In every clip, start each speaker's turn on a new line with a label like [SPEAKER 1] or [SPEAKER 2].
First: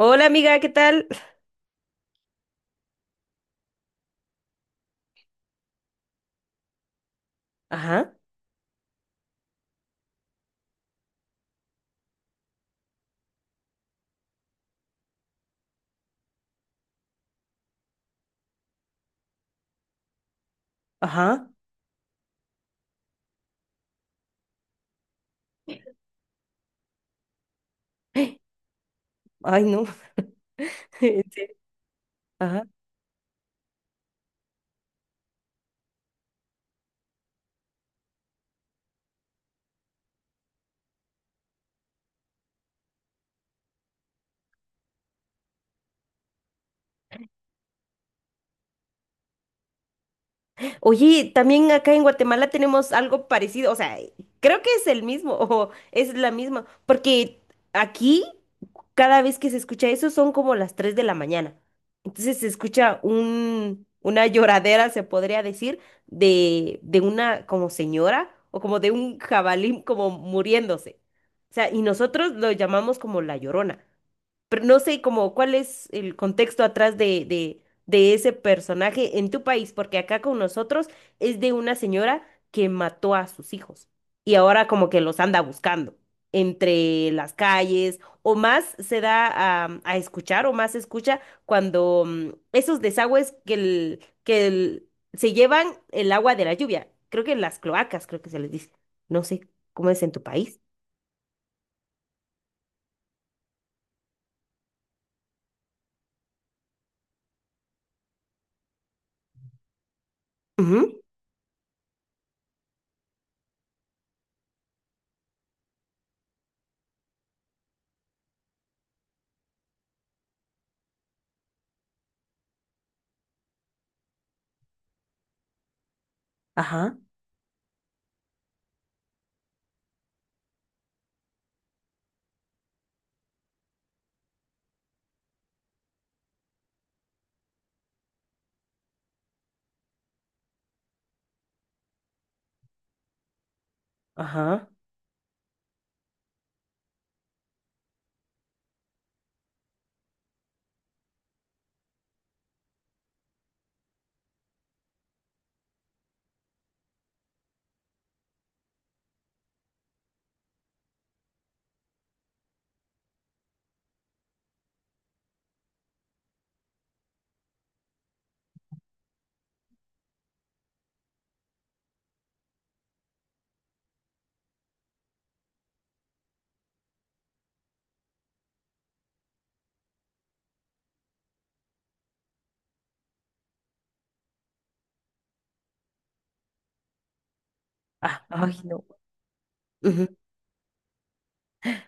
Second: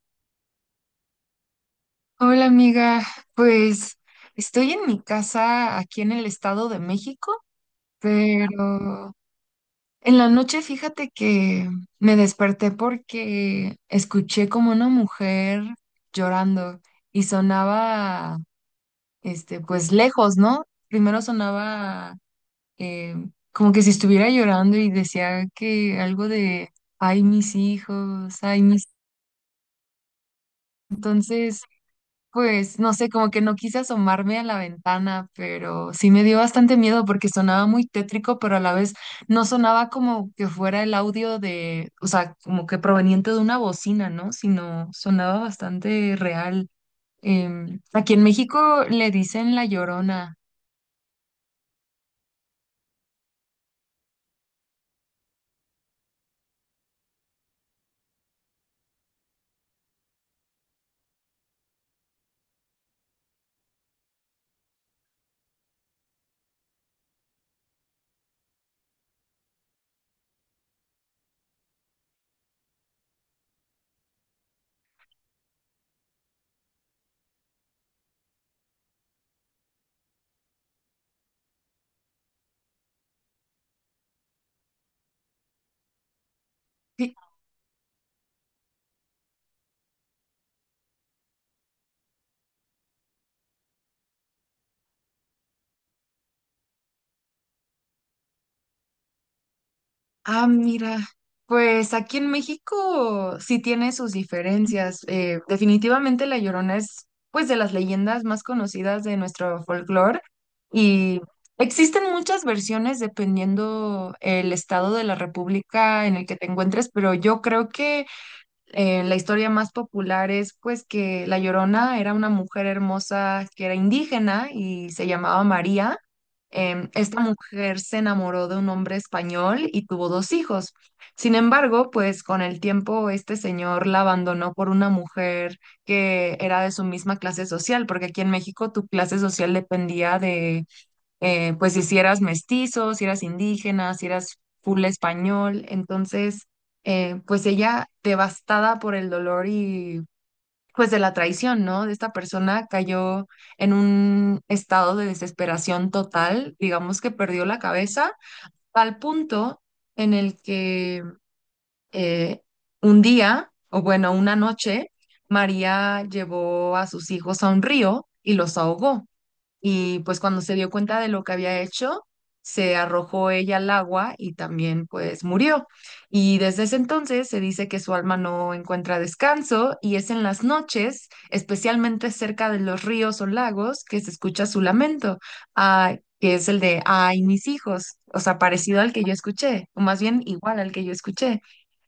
[SPEAKER 1] Hola amiga, ¿qué tal?
[SPEAKER 2] Hola amiga, pues estoy en mi casa aquí en el Estado de México,
[SPEAKER 1] Ajá,
[SPEAKER 2] pero en la noche fíjate que me desperté porque escuché como una mujer llorando y sonaba, pues lejos, ¿no? Primero
[SPEAKER 1] ajá,
[SPEAKER 2] sonaba eh, como que si estuviera llorando y decía que algo de, ay mis hijos, ay mis...
[SPEAKER 1] ay no, en serio,
[SPEAKER 2] Entonces...
[SPEAKER 1] ajá.
[SPEAKER 2] Pues no sé, como que no quise asomarme a la ventana, pero sí me dio bastante miedo porque sonaba muy tétrico, pero a la vez no sonaba como que fuera el audio de, o sea, como que proveniente de una bocina, ¿no? Sino sonaba bastante real. Aquí en México le dicen la Llorona.
[SPEAKER 1] Oye, también acá en Guatemala tenemos algo parecido, o sea, creo que es el mismo, o es la misma, porque aquí cada vez que se escucha eso son como las 3 de la mañana. Entonces se escucha una lloradera, se podría decir, de una como señora o como de un jabalí como muriéndose. O sea, y nosotros lo llamamos como la Llorona. Pero no sé como cuál es el contexto atrás de ese personaje en tu país, porque acá con nosotros es de una señora que mató a sus hijos y ahora como que los anda buscando entre las calles o más se da a escuchar o más se escucha cuando esos desagües que se llevan el agua de la lluvia, creo que las cloacas, creo que se les dice, no sé cómo es en tu
[SPEAKER 2] Ah,
[SPEAKER 1] país.
[SPEAKER 2] mira, pues aquí en México sí tiene sus diferencias. Definitivamente La Llorona es pues de las leyendas más conocidas de nuestro folclore
[SPEAKER 1] Ujú.
[SPEAKER 2] y existen muchas versiones dependiendo el estado de la república en el que te encuentres, pero yo creo que la historia más popular es pues que La Llorona era una mujer hermosa que era indígena y se llamaba María.
[SPEAKER 1] Ajá,
[SPEAKER 2] Esta mujer se enamoró de un hombre español y tuvo dos hijos. Sin embargo, pues con el tiempo este señor la abandonó por una mujer que era de su misma clase social, porque aquí en México tu clase social dependía de pues si eras mestizo, si eras indígena, si eras
[SPEAKER 1] ajá.
[SPEAKER 2] full español, entonces pues ella devastada por el dolor y pues de la traición, ¿no? De esta persona cayó en un estado de desesperación total, digamos que perdió la cabeza, al punto en el que eh, un día, o bueno, una noche, María llevó a sus hijos a un río y los ahogó y pues cuando se dio cuenta de lo que había hecho, se arrojó ella al agua y también pues murió. Y desde ese entonces se dice que su alma no encuentra descanso y es en las noches, especialmente cerca de los ríos o lagos, que se escucha su lamento, ah, que es el de, ay, mis hijos, o
[SPEAKER 1] Ah,
[SPEAKER 2] sea,
[SPEAKER 1] ay,
[SPEAKER 2] parecido al que yo escuché, o más
[SPEAKER 1] no.
[SPEAKER 2] bien igual al que yo escuché.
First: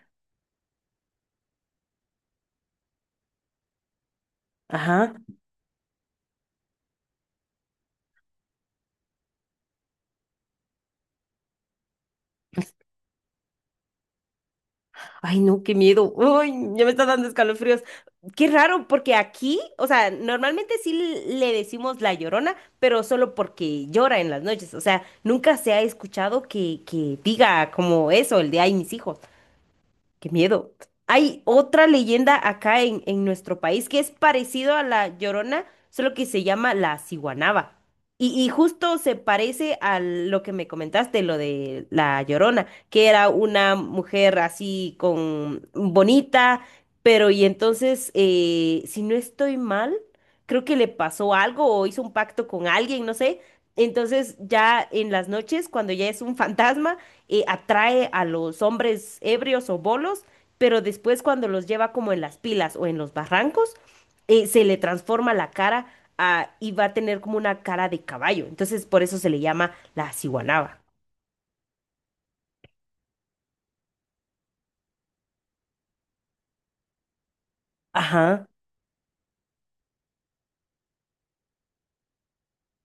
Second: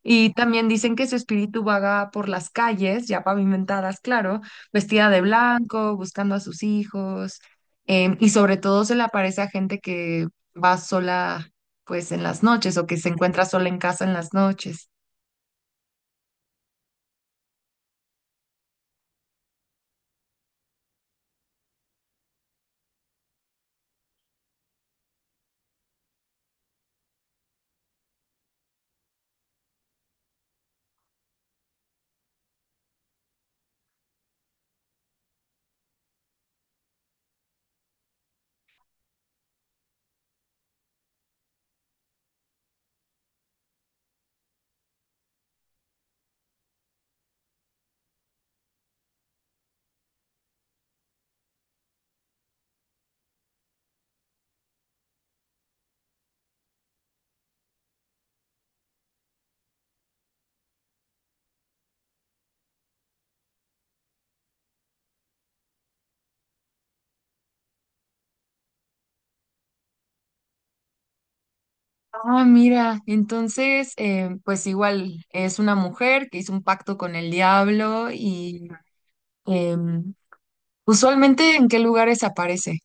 [SPEAKER 2] Y también dicen que su espíritu vaga por las calles, ya pavimentadas, claro, vestida
[SPEAKER 1] Ajá.
[SPEAKER 2] de blanco, buscando a sus hijos. Y sobre todo se le aparece a gente que va sola, pues en las noches o que se encuentra sola en casa en las noches.
[SPEAKER 1] Ay, no, qué miedo. Ay, ya me está dando escalofríos. Qué raro, porque aquí, o sea, normalmente sí le decimos la Llorona, pero solo porque llora en las noches. O sea, nunca se ha escuchado que diga como eso, el de ay, mis hijos. Qué miedo. Hay otra leyenda acá en nuestro país que es parecido a la Llorona, solo que se llama la Ciguanaba. Y justo se parece a lo que me comentaste, lo de la Llorona, que era una mujer así con bonita, pero y entonces, si no estoy mal, creo que le pasó algo o hizo un pacto con alguien, no sé, entonces ya en las noches, cuando ya es un fantasma, atrae a los hombres ebrios o bolos, pero después cuando los lleva como en las pilas o en los barrancos, se le transforma la cara y va a tener como una cara de caballo. Entonces por eso se le llama la Ciguanaba.
[SPEAKER 2] Ah, mira, entonces, pues igual es una mujer que hizo un pacto con el diablo
[SPEAKER 1] Ajá.
[SPEAKER 2] y em, usualmente ¿en qué lugares aparece?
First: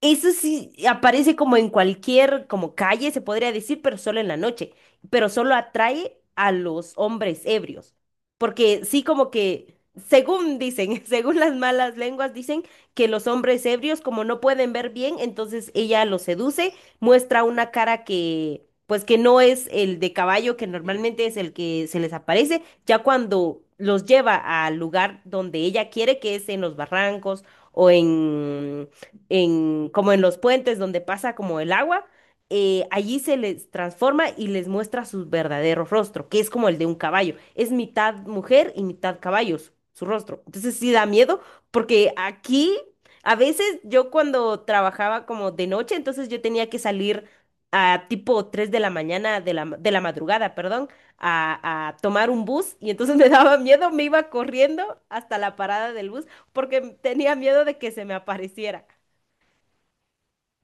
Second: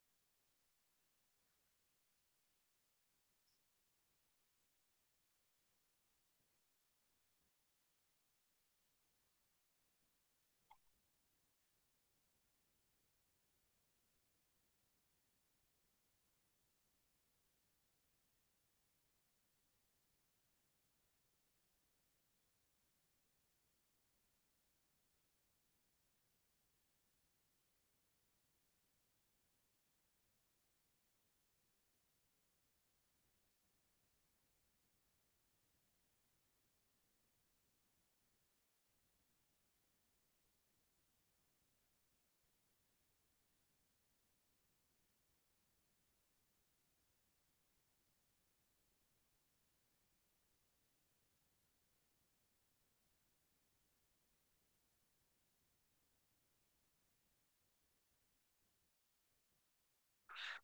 [SPEAKER 1] Eso sí aparece como en cualquier, como calle, se podría decir, pero solo en la noche. Pero solo atrae a los hombres ebrios. Porque sí, como que, según dicen, según las malas lenguas, dicen que los hombres ebrios, como no pueden ver bien, entonces ella los seduce, muestra una cara que, pues que no es el de caballo, que normalmente es el que se les aparece, ya cuando los lleva al lugar donde ella quiere, que es en los barrancos o como en los puentes donde pasa como el agua, allí se les transforma y les muestra su verdadero rostro, que es como el de un caballo. Es mitad mujer y mitad caballo su, su rostro. Entonces sí da miedo, porque aquí a veces yo cuando trabajaba como de noche, entonces yo tenía que salir a tipo 3 de la mañana, de la, de la madrugada, perdón, a tomar un bus y entonces me daba miedo, me iba corriendo hasta la parada del bus porque tenía miedo de que se me apareciera.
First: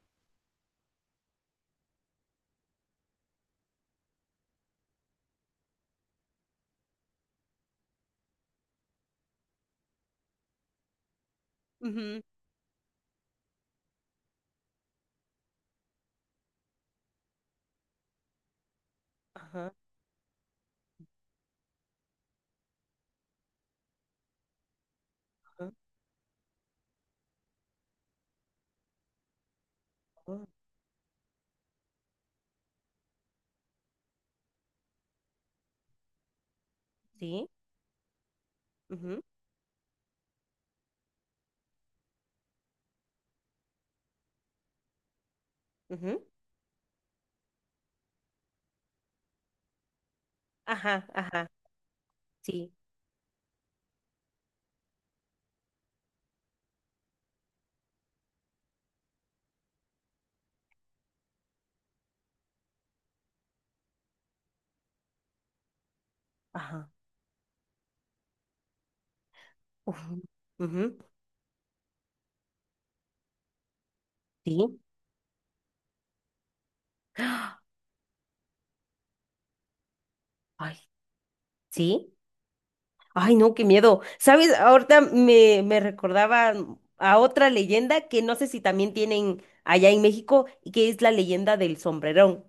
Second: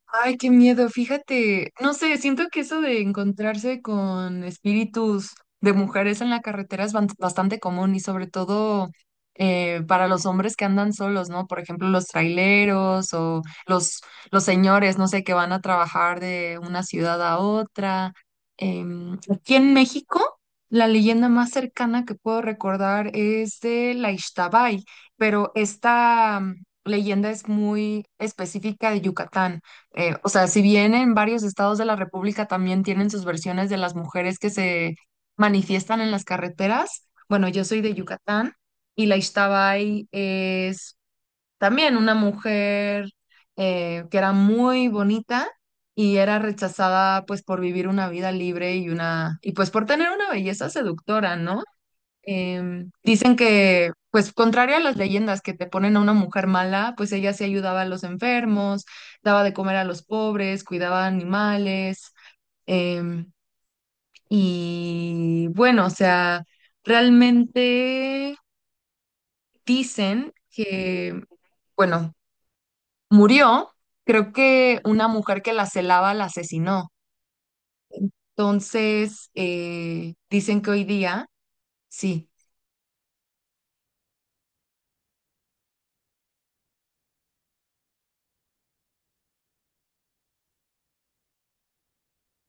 [SPEAKER 2] Ay, qué miedo, fíjate, no sé, siento que eso de encontrarse con espíritus de mujeres en la carretera es bastante común y sobre todo para los hombres que andan solos, ¿no? Por ejemplo, los
[SPEAKER 1] Ujú.
[SPEAKER 2] traileros o los, los señores, no sé, que van a trabajar de una ciudad a otra. Aquí en
[SPEAKER 1] Ajá,
[SPEAKER 2] México, la leyenda más cercana que puedo recordar es de la Ixtabay, pero
[SPEAKER 1] ajá,
[SPEAKER 2] esta leyenda es muy específica de Yucatán. O
[SPEAKER 1] ajá,
[SPEAKER 2] sea, si bien en varios estados de la República también tienen sus versiones de las mujeres que se manifiestan en las carreteras,
[SPEAKER 1] sí,
[SPEAKER 2] bueno, yo soy de Yucatán y la
[SPEAKER 1] ujú,
[SPEAKER 2] Ixtabay es también una mujer que era muy bonita y
[SPEAKER 1] ujú,
[SPEAKER 2] era rechazada pues por vivir una vida libre y pues por tener una belleza
[SPEAKER 1] ajá,
[SPEAKER 2] seductora,
[SPEAKER 1] ajá,
[SPEAKER 2] ¿no?
[SPEAKER 1] sí,
[SPEAKER 2] Dicen que, pues, contrario a las leyendas que te ponen a una mujer mala, pues ella sí ayudaba a los enfermos, daba de comer a los pobres, cuidaba animales. em, y bueno, o sea,
[SPEAKER 1] ajá,
[SPEAKER 2] realmente
[SPEAKER 1] ujú,
[SPEAKER 2] dicen
[SPEAKER 1] ujú,
[SPEAKER 2] que, bueno, murió. Creo
[SPEAKER 1] sí,
[SPEAKER 2] que una mujer que la celaba la asesinó. Entonces, dicen que
[SPEAKER 1] ay,
[SPEAKER 2] hoy día,
[SPEAKER 1] sí.
[SPEAKER 2] sí.
[SPEAKER 1] Ay, no, qué miedo. ¿Sabes? Ahorita me recordaba a otra leyenda que no sé si también tienen allá en México, y que es la leyenda del Sombrerón.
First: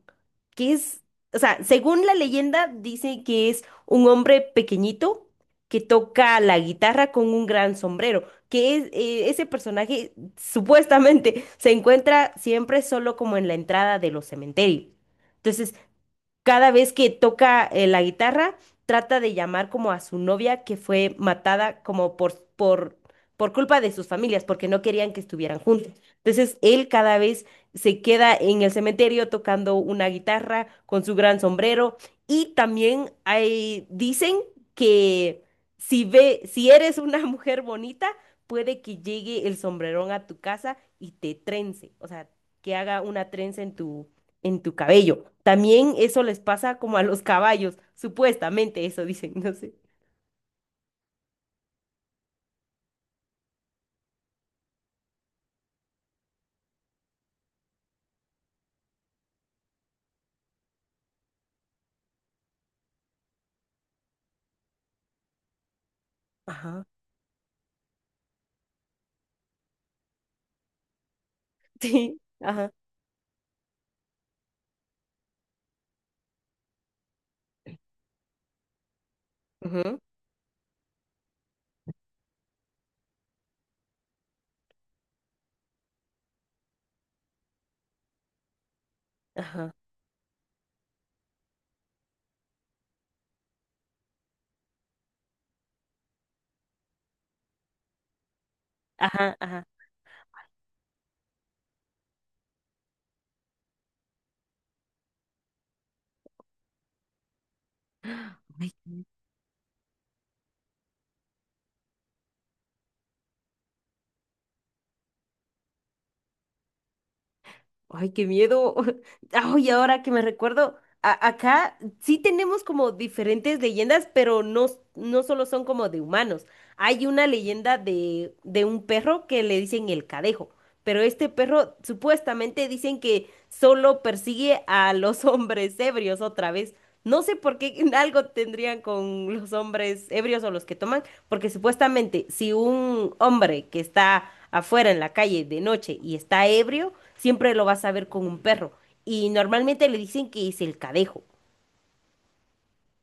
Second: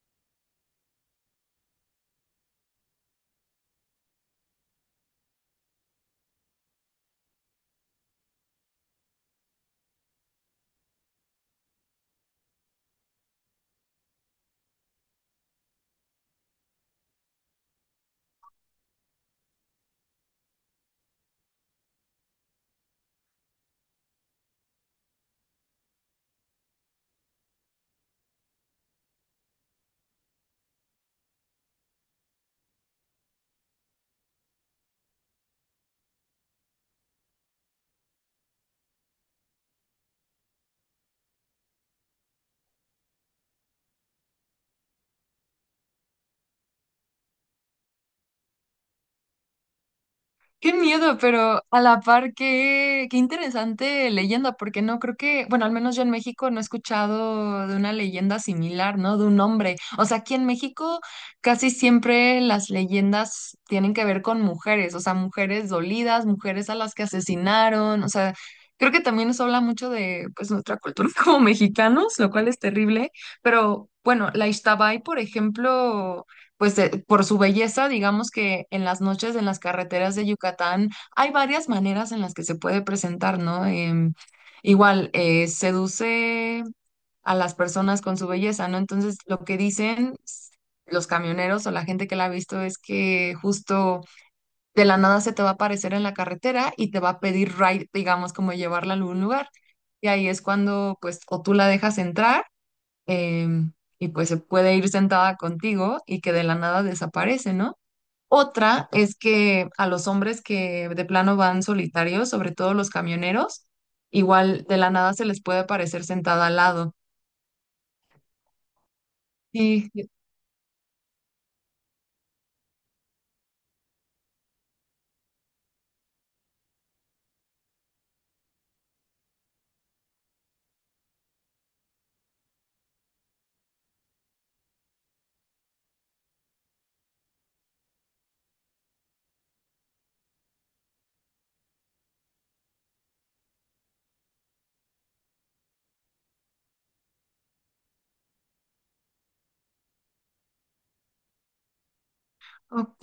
[SPEAKER 1] Que es, o sea, según la leyenda, dice que es un hombre pequeñito que toca la guitarra con un gran sombrero. Que es, ese personaje supuestamente se encuentra siempre solo como en la entrada de los cementerios. Entonces cada vez que toca la guitarra, trata de llamar como a su novia que fue matada como por culpa de sus familias, porque no querían que estuvieran juntos. Entonces, él cada vez se queda en el cementerio tocando una guitarra con su gran sombrero. Y también hay, dicen que si ve, si eres una mujer bonita, puede que llegue el Sombrerón a tu casa y te trence, o sea, que haga una trenza en tu cabello. También eso les pasa como a los caballos, supuestamente eso dicen, no sé.
[SPEAKER 2] Qué miedo, pero a la par qué, qué interesante leyenda, porque no creo que, bueno, al menos yo en México no he escuchado de una leyenda similar, ¿no? De un hombre. O sea, aquí en México casi siempre las leyendas tienen que ver con mujeres, o sea, mujeres dolidas, mujeres a
[SPEAKER 1] Ajá.
[SPEAKER 2] las que asesinaron, o sea, creo que también eso habla mucho de, pues, nuestra cultura como mexicanos,
[SPEAKER 1] Sí,
[SPEAKER 2] lo cual es
[SPEAKER 1] ajá.
[SPEAKER 2] terrible, pero bueno, la Ixtabay, por ejemplo, pues por su belleza, digamos que en las noches en las
[SPEAKER 1] Ujú.
[SPEAKER 2] carreteras de Yucatán hay varias maneras en las que se puede presentar, ¿no? Igual, seduce a las personas con su belleza, ¿no? Entonces, lo que
[SPEAKER 1] Ajá.
[SPEAKER 2] dicen los camioneros o la gente que la ha visto es que justo de la nada se te va a aparecer en la carretera y te va a pedir ride, digamos, como llevarla a algún
[SPEAKER 1] Ajá,
[SPEAKER 2] lugar.
[SPEAKER 1] ajá.
[SPEAKER 2] Y ahí es cuando, pues, o tú la dejas entrar em, y pues se puede ir sentada contigo y que de la nada desaparece, ¿no?
[SPEAKER 1] Ay,
[SPEAKER 2] Otra
[SPEAKER 1] qué,
[SPEAKER 2] es que a los hombres que de plano van solitarios, sobre todo los camioneros, igual de la nada se les puede aparecer sentada al lado.
[SPEAKER 1] ay, qué miedo. Ay,
[SPEAKER 2] Sí.
[SPEAKER 1] ahora que me recuerdo, acá sí tenemos como diferentes leyendas, pero no, no solo son como de humanos. Hay una leyenda de un perro que le dicen el Cadejo, pero este perro supuestamente dicen que solo persigue a los hombres ebrios otra vez. No sé por qué algo tendrían con los hombres ebrios o los que toman, porque supuestamente si un hombre que está afuera en la calle de noche y está ebrio, siempre lo vas a ver con un perro. Y normalmente le dicen que es el Cadejo.
[SPEAKER 2] Ok,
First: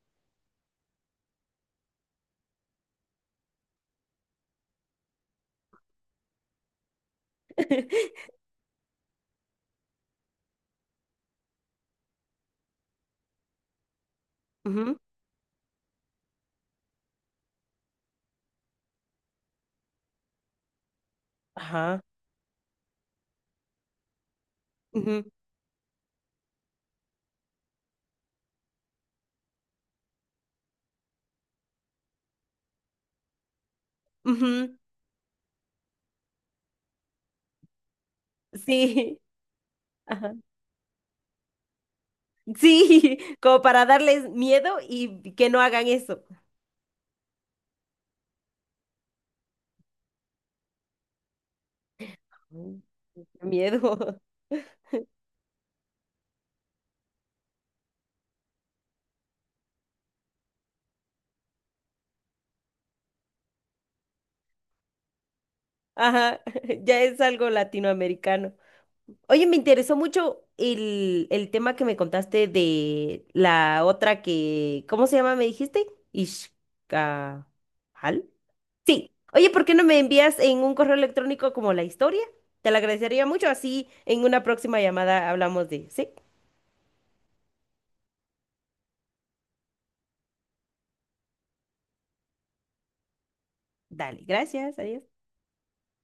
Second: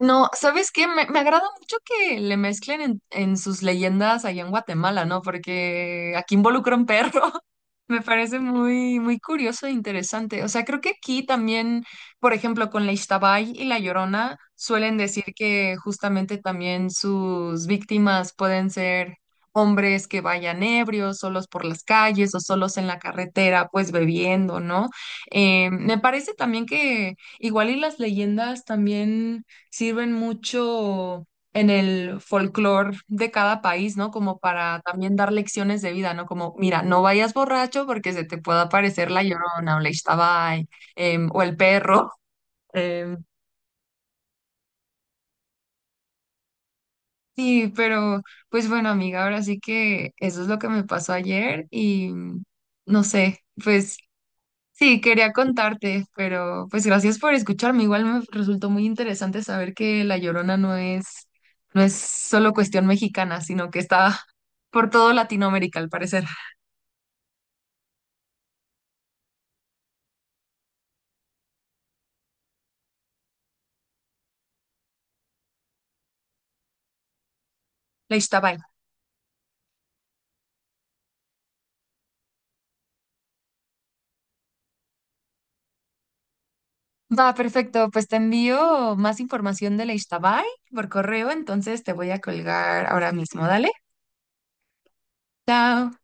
[SPEAKER 2] no, ¿sabes qué? Me agrada mucho que le mezclen en sus leyendas allá en Guatemala, ¿no? Porque aquí involucra un perro. Me parece muy, muy curioso e interesante. O sea, creo que aquí también, por ejemplo, con la Ixtabay y la Llorona, suelen
[SPEAKER 1] Ujú.
[SPEAKER 2] decir que justamente también sus víctimas pueden ser hombres que vayan ebrios, solos por las
[SPEAKER 1] Ajá.
[SPEAKER 2] calles o solos en la carretera, pues bebiendo, ¿no?
[SPEAKER 1] Ujú,
[SPEAKER 2] Me parece también que igual las leyendas también sirven mucho en el folclore de cada país, ¿no? Como
[SPEAKER 1] ujú,
[SPEAKER 2] para también dar lecciones de vida, ¿no? Como, mira, no vayas borracho porque se te puede aparecer
[SPEAKER 1] sí.
[SPEAKER 2] la Llorona o la
[SPEAKER 1] Ajá.
[SPEAKER 2] Ixtabay, o el perro. em.
[SPEAKER 1] Sí, como para darles miedo y que no hagan eso.
[SPEAKER 2] Sí, pero pues bueno, amiga, ahora sí que eso es lo que me pasó ayer y
[SPEAKER 1] Ujú.
[SPEAKER 2] no
[SPEAKER 1] Qué
[SPEAKER 2] sé,
[SPEAKER 1] miedo.
[SPEAKER 2] pues sí, quería contarte, pero pues gracias por escucharme. Igual me resultó muy interesante saber que La Llorona no es, no es solo cuestión mexicana, sino que está por todo Latinoamérica, al parecer.
[SPEAKER 1] Ajá. Ya es algo latinoamericano. Oye, me interesó mucho el tema que me contaste de la otra que, ¿cómo se llama? ¿Me dijiste? Ishkahal.
[SPEAKER 2] La Ixtabay.
[SPEAKER 1] Sí. Oye, ¿por qué no me envías en un correo electrónico como la historia? Te la agradecería mucho. Así en una próxima llamada hablamos de, sí.
[SPEAKER 2] Va, perfecto. Pues te envío más información de la Ixtabay por correo, entonces te voy a colgar ahora mismo. Dale.
[SPEAKER 1] Dale, gracias, adiós.
[SPEAKER 2] Chao.